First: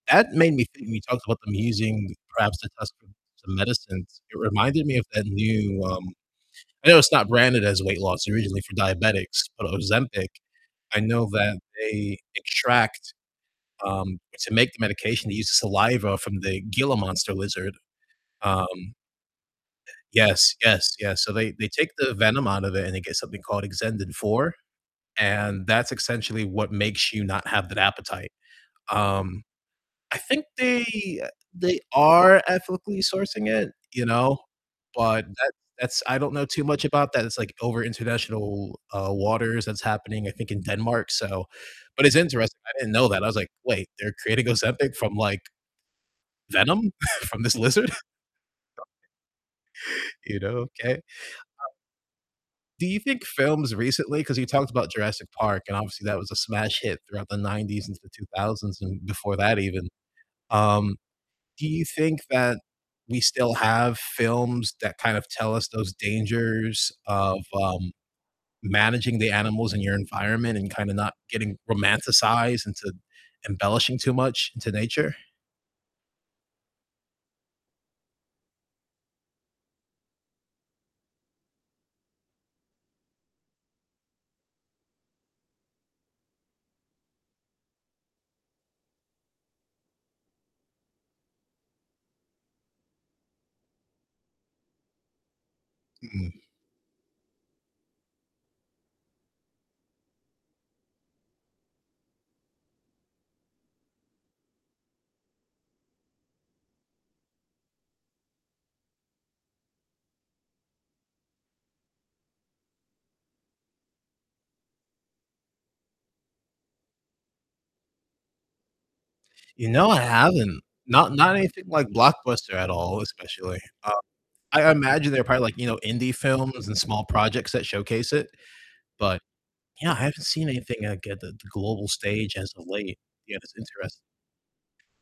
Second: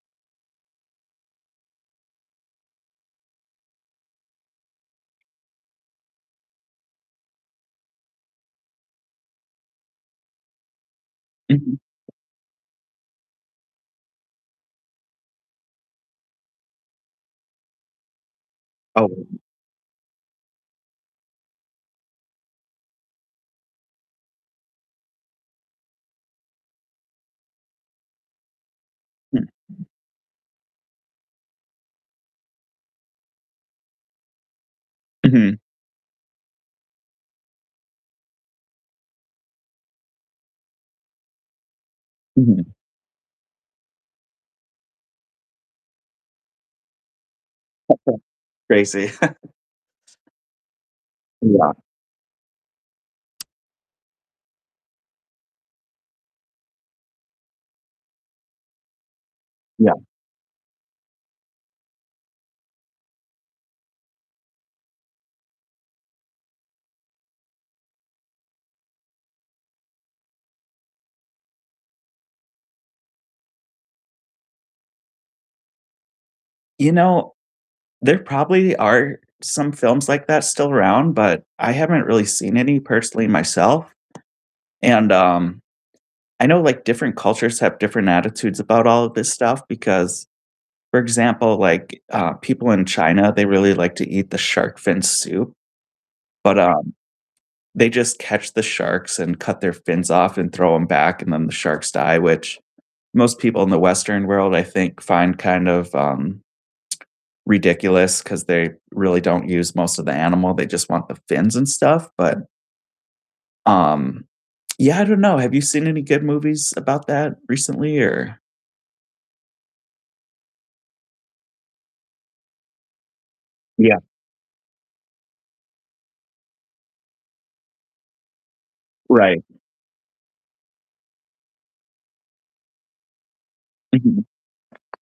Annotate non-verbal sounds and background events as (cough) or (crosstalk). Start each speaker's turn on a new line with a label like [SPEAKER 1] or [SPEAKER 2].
[SPEAKER 1] That made me think when you talked about them using perhaps to test for some medicines, it reminded me of that new, um I know it's not branded as weight loss, originally for diabetics, but Ozempic. I know that
[SPEAKER 2] Mhm.
[SPEAKER 1] they extract, um to make the medication, they use the saliva from the Gila monster lizard. Um
[SPEAKER 2] Oh.
[SPEAKER 1] Yes, yes, yes, so they they take the venom out of it and they get something called Exendin-4, and that's essentially what makes you not have that appetite. Um, I think they they are ethically sourcing it, you know, but that's
[SPEAKER 2] Mhm.
[SPEAKER 1] that's I don't know too much about that. It's like over international, uh, waters that's happening, I think in Denmark, so. But it's interesting.
[SPEAKER 2] Mhm.
[SPEAKER 1] I didn't know that. I was like, "Wait, they're creating Ozempic from, like, venom (chuckles) from this lizard?" (chuckles)
[SPEAKER 2] (unintelligible) Crazy. (chuckles)
[SPEAKER 1] You know? Okay. Um
[SPEAKER 2] Yeah.
[SPEAKER 1] do you think films recently 'cause you talked about Jurassic Park and obviously that was a smash hit throughout the '90s into the 2000s and before that even.
[SPEAKER 2] Yeah.
[SPEAKER 1] Um, do you think that we still have films that kind of tell us those dangers of, um, managing the animals in your environment and kind of not getting romanticized into embellishing too much into nature?
[SPEAKER 2] You know, there probably are some films like that still around, but I haven't really seen any personally myself, and, um, I know, like, different cultures have different attitudes about all of this stuff because, for example, like, uh, people in China, they really like to eat the shark fin soup,
[SPEAKER 1] Mm-mm.
[SPEAKER 2] but, um, they just catch the sharks and cut their fins off and throw 'em back, and then the sharks die, which most people in the Western world, I think, find kind of, um, ridiculous 'cause they really don't use most of the animal, they just want the fins and stuff, but um, yeah, I don't know, have you seen any good movies about that recently or
[SPEAKER 1] You know, I haven't. Not not anything like blockbuster at all, especially. Um,
[SPEAKER 2] Yeah.
[SPEAKER 1] I I imagine they're probably like, you know, indie films and small projects that showcase it, but
[SPEAKER 2] Right.
[SPEAKER 1] yeah, I haven't seen anything like at the g the global stage as of late. Yeah, that's interest
[SPEAKER 2] Mhm.